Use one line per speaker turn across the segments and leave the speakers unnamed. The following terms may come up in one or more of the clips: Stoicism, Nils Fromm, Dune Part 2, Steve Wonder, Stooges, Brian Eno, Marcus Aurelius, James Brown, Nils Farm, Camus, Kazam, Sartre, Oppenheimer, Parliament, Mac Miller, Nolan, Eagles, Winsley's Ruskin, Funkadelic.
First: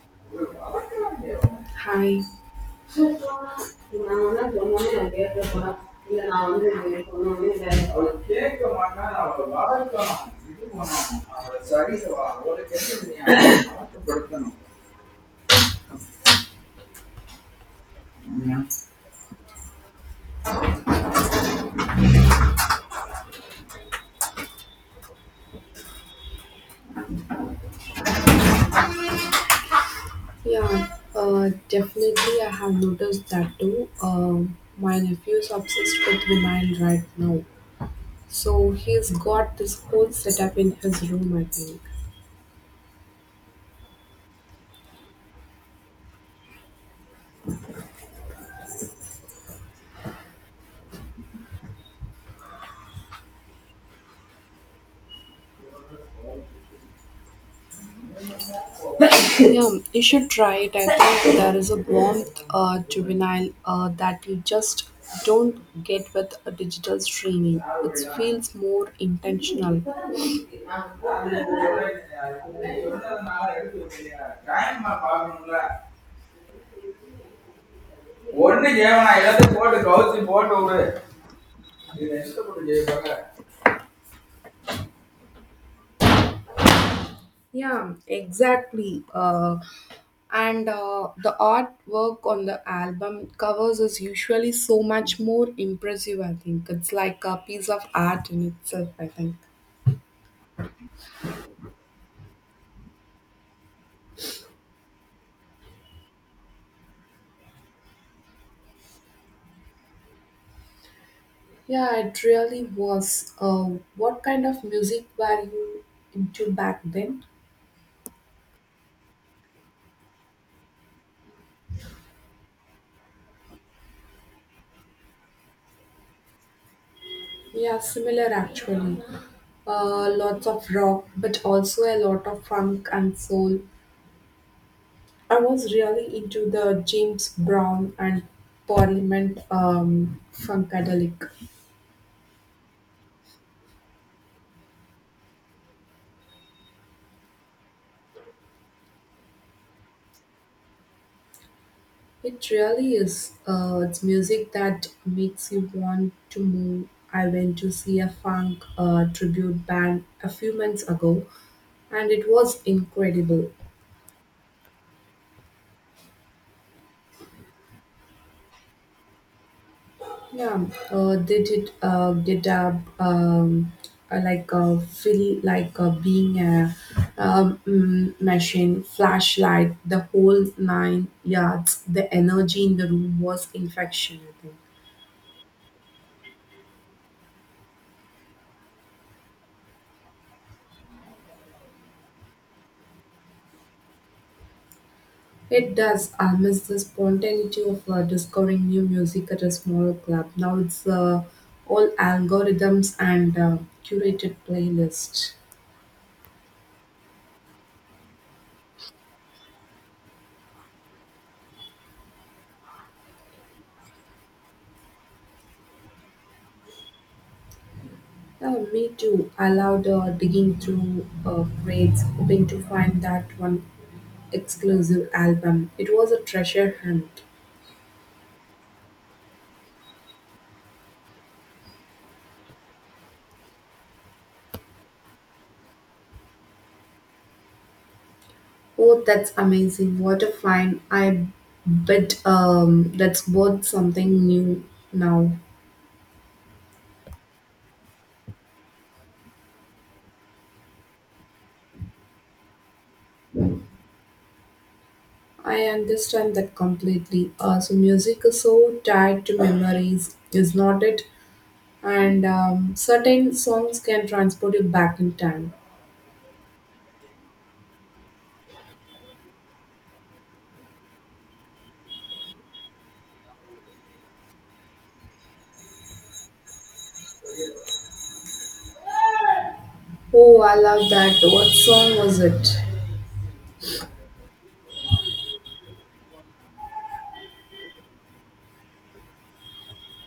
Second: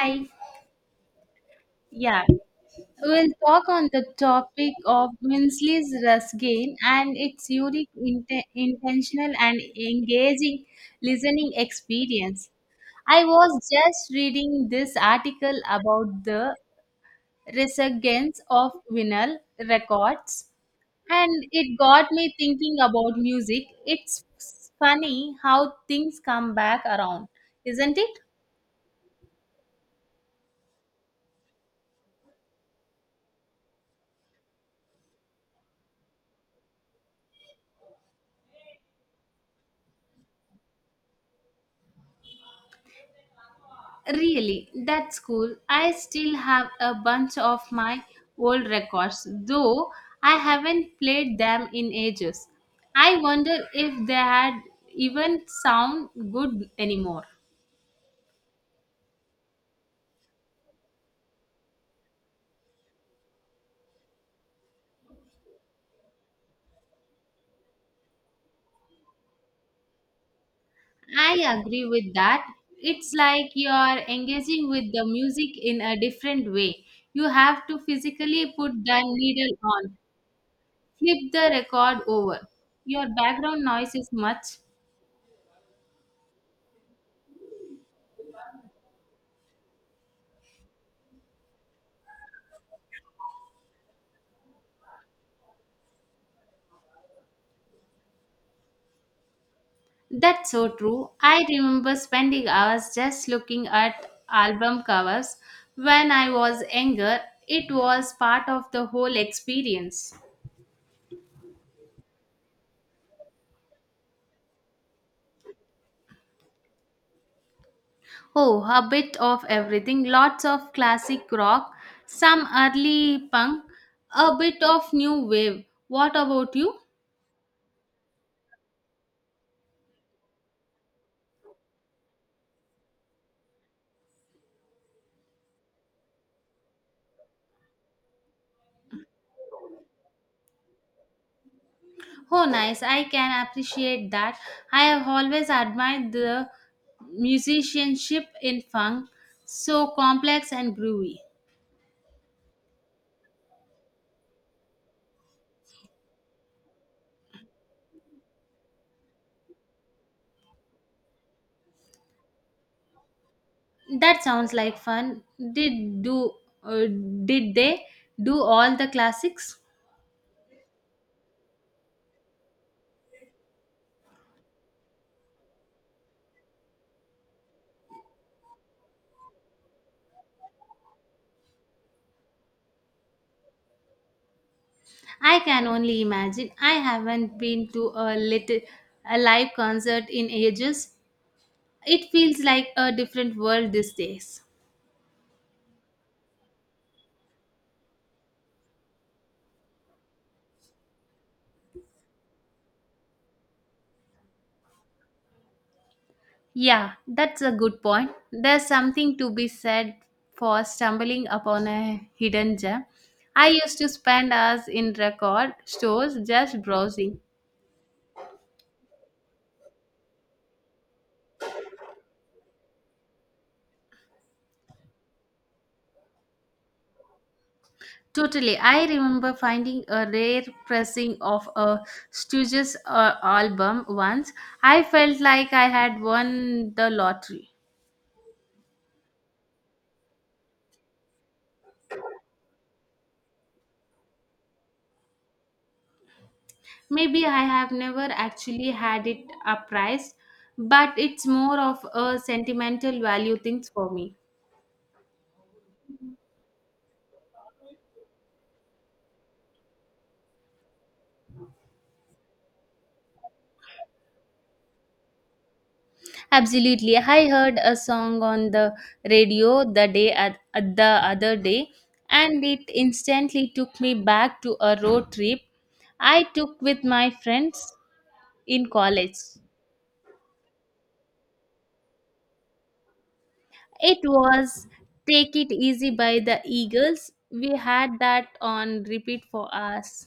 Hi.
Hi.
Yeah.
Yeah,
We'll talk on the topic of Winsley's Ruskin and its unique intentional and engaging listening experience. I was just reading this article about the resurgence of vinyl records, and it got me thinking about music. It's funny how things come back around, isn't it?
definitely I have noticed that too. My nephew is obsessed with vinyl right now. So he's got this whole setup in his room, I think.
Really, that's cool. I still have a bunch of my old records, though I haven't played them in ages. I wonder if they had even sound good anymore.
Yeah, you should try it. I think there is a warmth juvenile that you just don't get with a digital streaming. It feels more intentional.
I agree with that. It's like you're engaging with
டைம்மா
the music
பார்க்கணும்ல
in a different way. You have to physically
ஒண்ணு
put the
ஜெயவனா எல்லாத்தையும்
needle
போட்டு
on,
கவுத்தி போட்டு விடு
flip the record
இது next
over.
போட்டு
Your
ஜெயிப்பாங்க
background noise is much.
Yeah, exactly. And The artwork on the album covers is usually so much more impressive, I think. It's like a piece of art in itself, I think.
That's so true. I remember spending hours just looking at album covers when I was younger. It was part of the whole experience.
Yeah, it really was. What kind of music were you into back then?
Oh, a bit of everything. Lots of classic rock, some early punk, a bit of new wave. What about you?
Yeah, similar actually. Lots of rock, but also a lot of funk and soul. I was really into the James Brown and Parliament Funkadelic.
Oh, nice. I can appreciate that. I have always admired the musicianship in funk, so complex and groovy.
It really is. It's music that makes you want to move. I went to see a funk tribute band a few months ago, and it was incredible.
That sounds like fun. Did do uh, did they do all the classics?
Yeah, they did get up um, like feel like being a mm, machine, flashlight, the whole nine yards. The energy in the room was infection. I think
I can only imagine. I haven't been to a live concert in ages. It feels like a different world these days.
it does. I miss the spontaneity of discovering new music at a small club. Now it's all algorithms and curated playlists.
Yeah, that's a good point. There's something to be said for stumbling upon a hidden gem. I used to spend hours in record stores just browsing.
Oh, me too. I loved digging through crates, hoping to find that one exclusive album. It was a treasure hunt.
Totally. I remember finding a rare pressing of a Stooges album once. I felt like I had won the lottery.
Oh, that's amazing. What a find. I bet that's worth something new now.
Maybe I have never actually had it appraised, but it's more of a sentimental value things for me.
I understand that completely. Music is so tied to memories, is not it? And certain songs can transport you back in time.
Absolutely. I heard a song on the radio the other day, and it instantly took me back to a road trip I took with my friends in college.
Oh, I love that. What song was it?
It was Take It Easy by the Eagles. We had that on repeat for us.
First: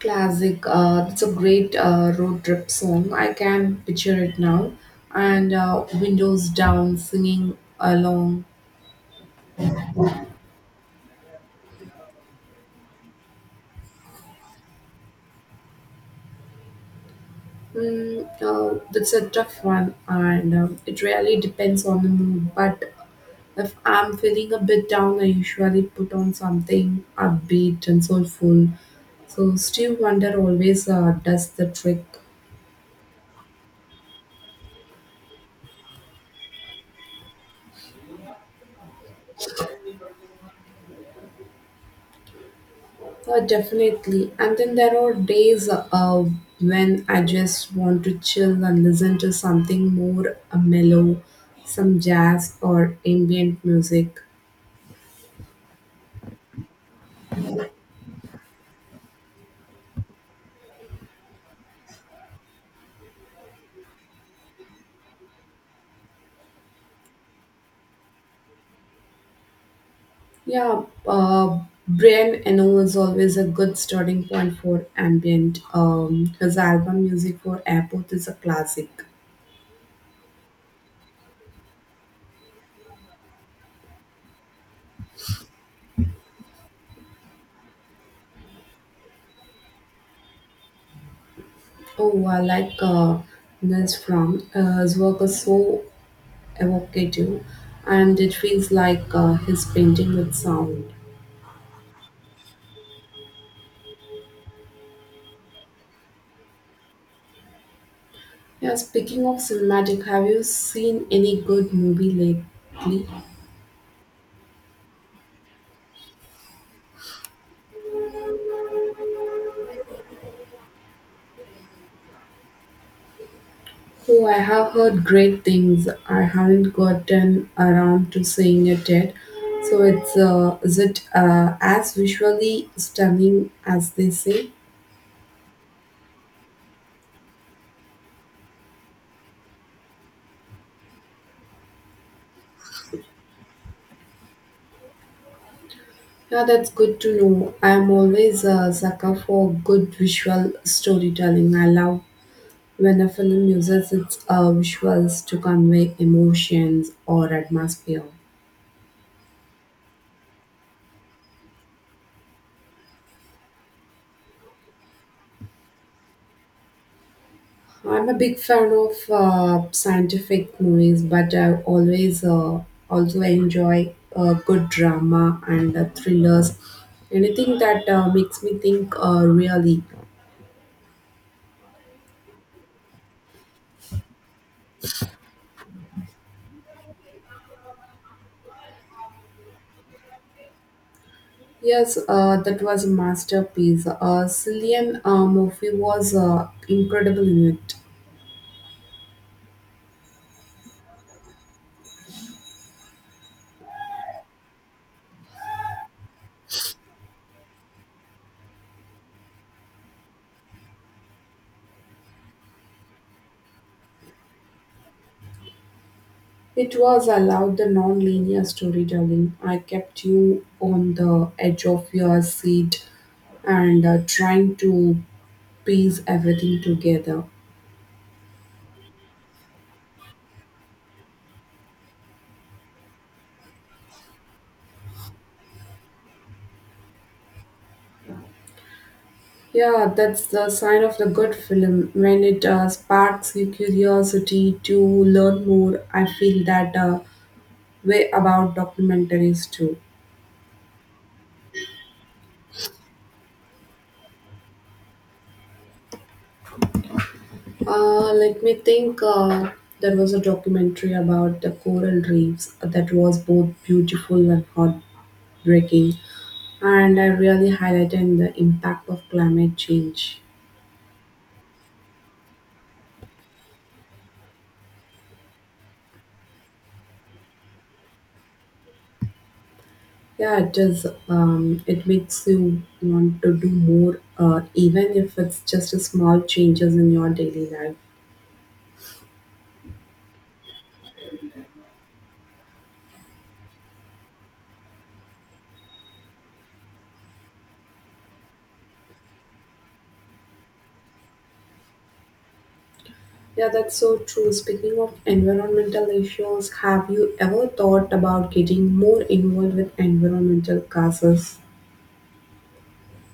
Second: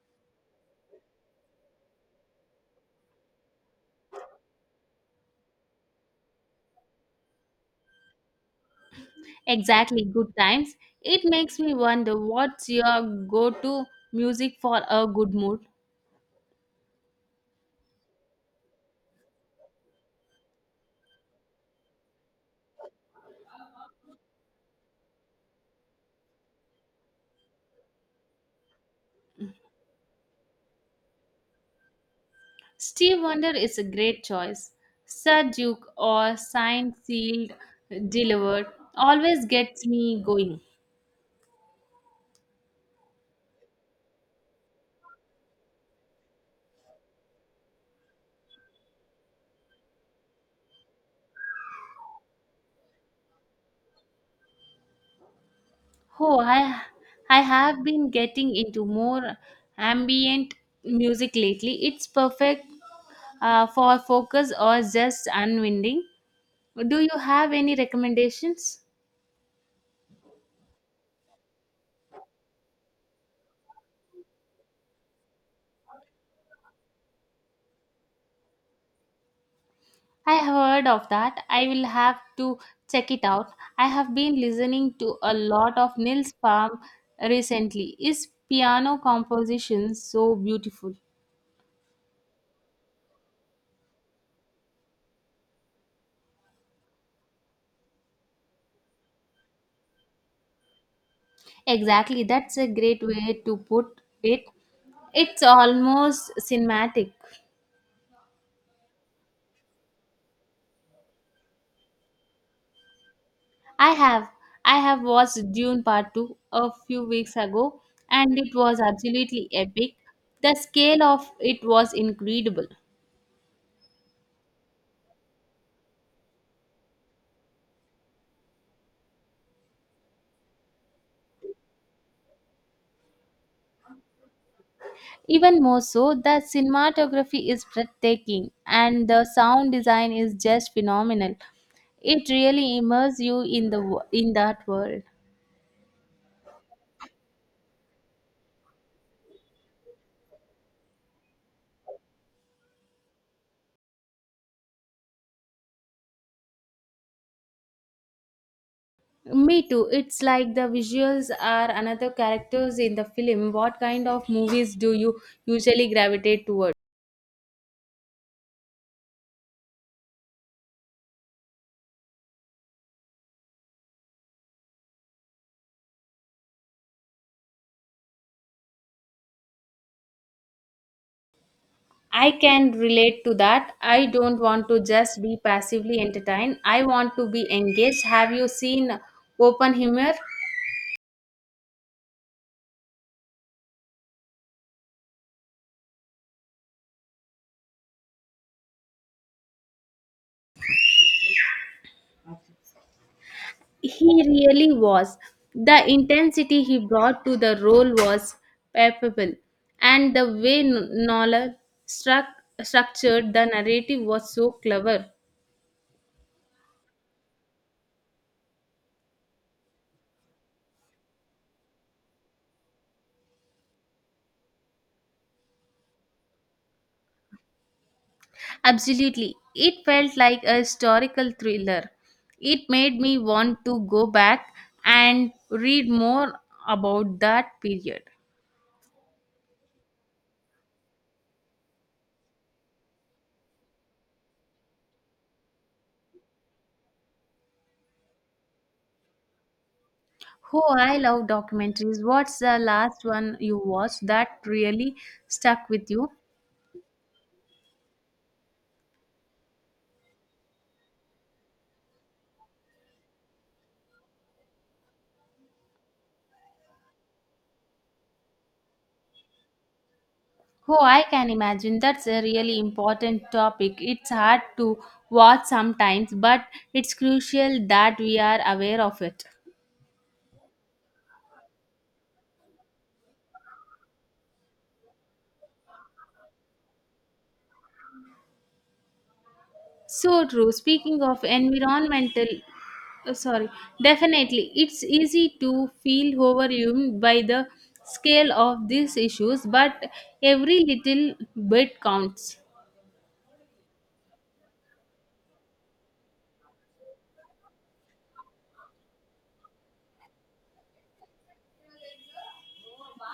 Classic. It's a great road trip song. I can picture it now. And windows down, singing along.
Exactly, good times. It makes me wonder, what's your go to music for a good mood?
That's a tough one, and it really depends on the mood. But if I'm feeling a bit down, I usually put on something upbeat and soulful. So Steve Wonder always does the trick.
Steve Wonder is a great choice. Sir Duke or Signed, Sealed, Delivered always gets me going.
Definitely. And then there are days when I just want to chill and listen to something more mellow, some jazz or ambient music.
Oh, I have been getting into more ambient music lately. It's perfect for focus or just unwinding. Do you have any recommendations?
Yeah, uh, Brian Eno is always a good starting point for ambient. His album Music for Airport is a classic.
I have heard of that. I will have to check it out. I have been listening to a lot of Nils Farm recently. His piano compositions so beautiful.
Oh, I like Nils Fromm. His work is so evocative and it feels like he's painting with sound.
Exactly, that's a great way to put it. It's almost cinematic.
Yeah, speaking of cinematic, have you seen any good movie lately?
I have. I have watched Dune Part 2 a few weeks ago and it was absolutely epic. The scale of it was incredible.
Oh, I have heard great things. I haven't gotten around to seeing it yet. So it's is it as visually stunning as they say?
Even more so, the cinematography is breathtaking and the sound design is just phenomenal. It really immerses you in the in that world.
Yeah, that's good to know. I'm always a sucker for good visual storytelling. I love when a film uses its visuals to convey emotions or atmosphere.
Me too. It's like the visuals are another characters in the film. What kind of movies do you usually gravitate towards?
I'm a big fan of scientific movies, but I always also enjoy good drama and thrillers. Anything that makes me think really.
I can relate to that. I don't want to just be passively entertained. I want to be engaged. Have you seen Oppenheimer?
Yes, that was a masterpiece. Cillian Murphy was incredible in it.
He really was. The intensity he brought to the role was palpable, and the way Nolan struck, structured the narrative was so clever.
It was allowed the non-linear storytelling. I kept you on the edge of your seat and trying to piece everything together.
Absolutely. It felt like a historical thriller. It made me want to go back and read more about that period.
Yeah, that's the sign of the good film when it sparks your curiosity to learn more. I feel that way about documentaries too.
Oh, I love documentaries. What's the last one you watched that really stuck with you?
Let me think. There was a documentary about the coral reefs that was both beautiful and heartbreaking, and I really highlighted the impact of climate change.
Oh, I can imagine. That's a really important topic. It's hard to watch sometimes, but it's crucial that we are aware of it.
Yeah, it does. It makes you want to do more, even if it's just a small changes in your daily life.
So true. Speaking of environmental, oh, sorry, definitely, it's easy to feel overwhelmed by the scale of these issues, but every little bit counts.
Yeah, that's so true. Speaking of environmental issues, have you ever thought about getting more involved with environmental causes?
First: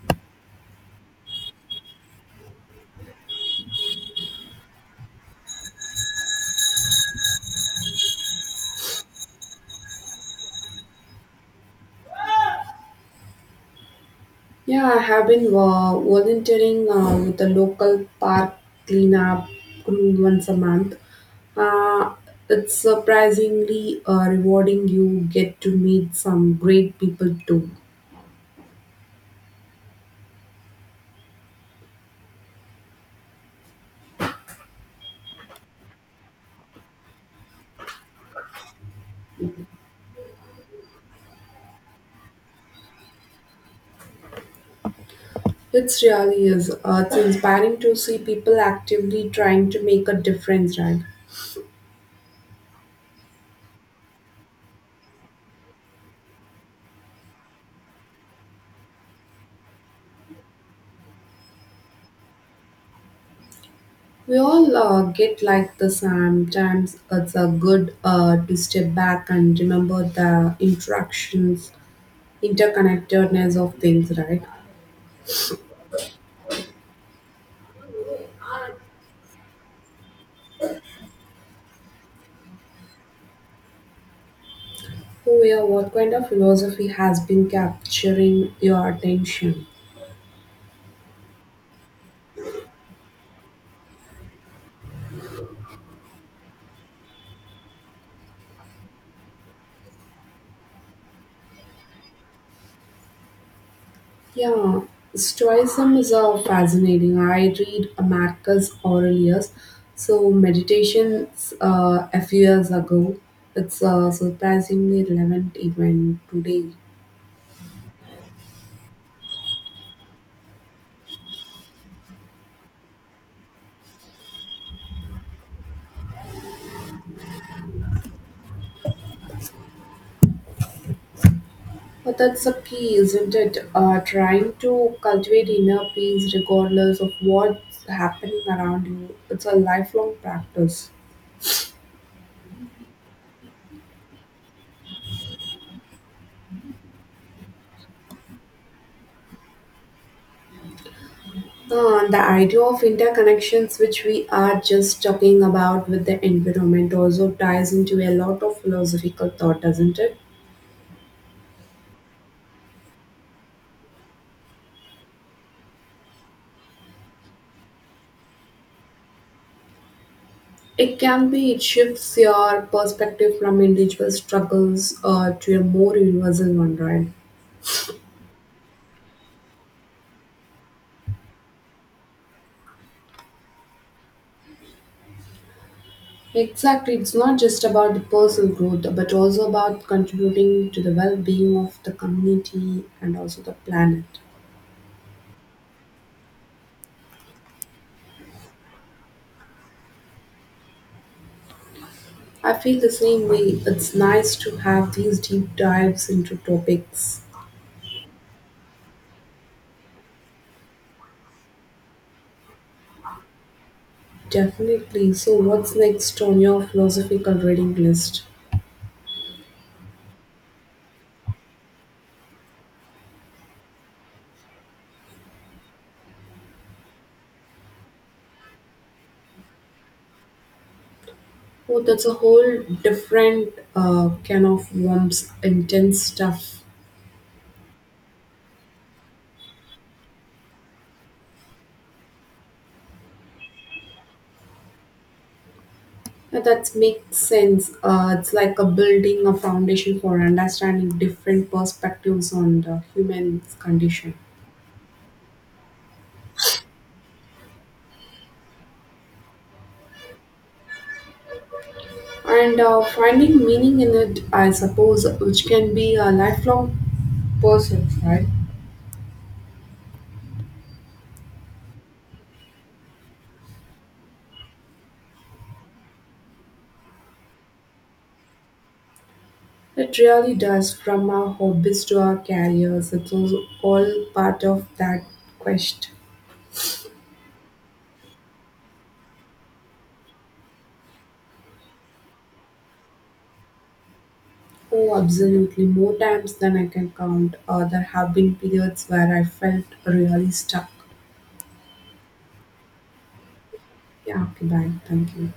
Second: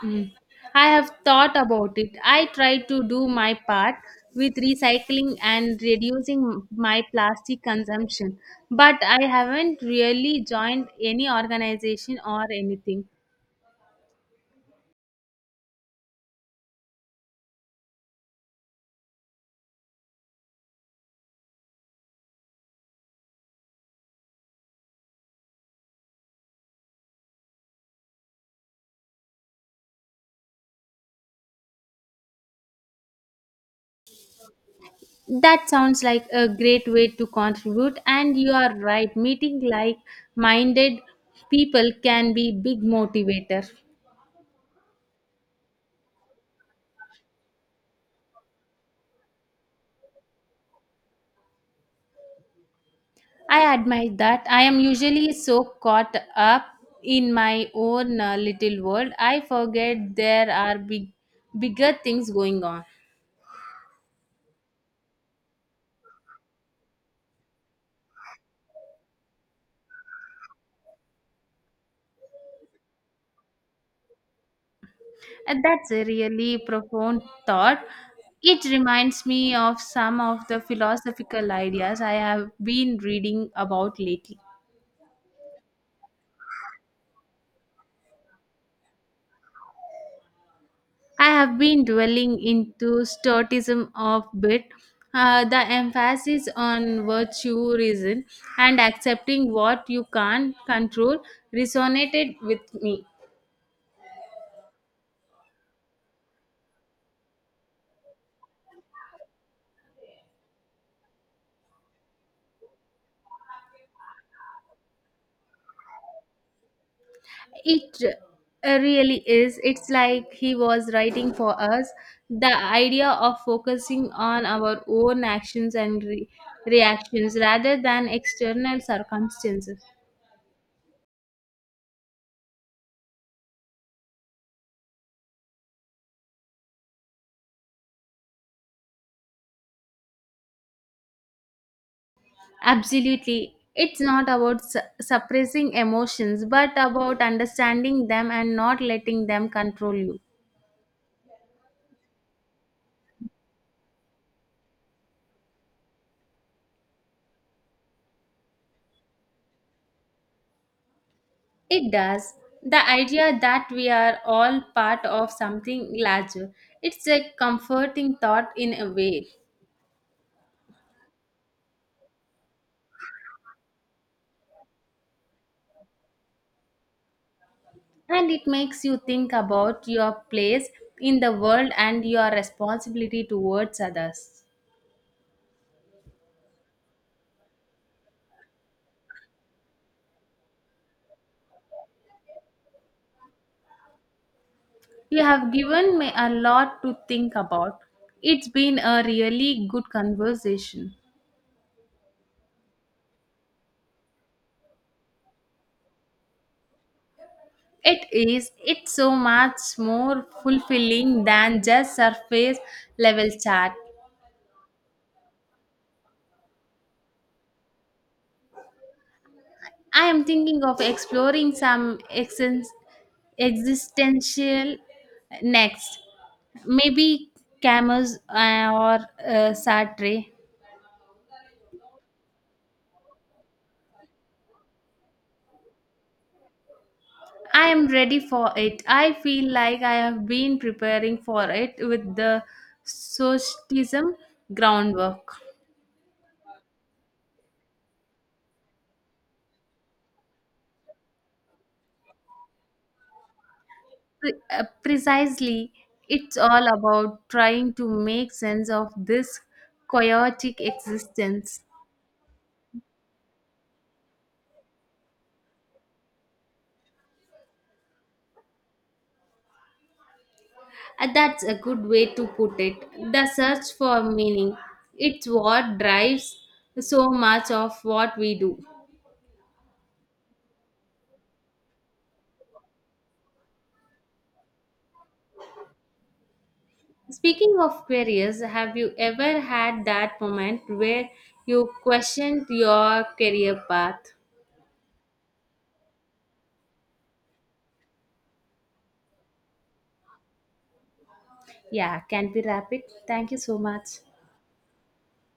Mm. I have thought about it. I try to do my part with recycling and reducing my plastic consumption, but I haven't really joined any organization or anything.
Yeah, I have been volunteering with the local park cleanup crew once a month. Uh, it's surprisingly rewarding. You get to meet some great people too.
That sounds like a great way to contribute, and you are right. Meeting like minded people can be big motivator.
It really is. It's inspiring to see people actively trying to make a difference, right?
I admire that. I am usually so caught up in my own little world. I forget there are bigger things going on.
We all get like this sometimes. It's a good to step back and remember the interconnectedness of things, right?
And that's a really profound thought. It reminds me of some of the philosophical ideas I have been reading about lately.
Oh yeah, what kind of philosophy has been capturing your attention?
I have been dwelling into Stoicism of bit, the emphasis on virtue, reason, and accepting what you can't control resonated with me.
Yeah, Stoicism is fascinating. I read Marcus Aurelius, so meditations a few years ago. It's surprisingly relevant even today.
It really is. It's like he was writing for us. The idea of focusing on our own actions and reactions rather than external circumstances.
But that's the key, isn't it? Trying to cultivate inner peace regardless of what's happening around you. It's a lifelong practice.
Absolutely. It's not about suppressing emotions, but about understanding them and not letting them control you.
And the idea of interconnections, which we are just talking about with the environment, also ties into a lot of philosophical thought, doesn't it?
It does. The idea that we are all part of something larger. It's a comforting thought in a way.
It can be, it shifts your perspective from individual struggles to a more universal one, right?
And it makes you think about your place in the world and your responsibility towards others.
Exactly, it's not just about the personal growth, but also about contributing to the well being of the community and also the planet.
You have given me a lot to think about. It's been a really good conversation.
I feel the same way. It's nice to have these deep dives into topics.
It is. It's so much more fulfilling than just surface level chat.
Definitely. So, what's next on your philosophical reading list?
I am thinking of exploring some existential next. Maybe Camus or Sartre.
Oh, that's a whole different can of worms, intense stuff.
I am ready for it. I feel like I have been preparing for it with the socialism groundwork.
That makes sense. It's like a building a foundation for understanding different perspectives on the human condition
Precisely, it's all about trying to make sense of this chaotic existence.
and finding meaning in it, I suppose, which can be a lifelong pursuit, right?
That's a good way to put it, the search for meaning, it's what drives so much of what we do.
It really does, from our hobbies to our careers, it's also all part of that quest.
Speaking of careers, have you ever had that moment where you questioned your career path?
Oh, absolutely. More times than I can count, there have been periods where I felt really stuck.
Yeah, can we wrap it? Thank you so much.
Yeah, okay, bye. Thank you.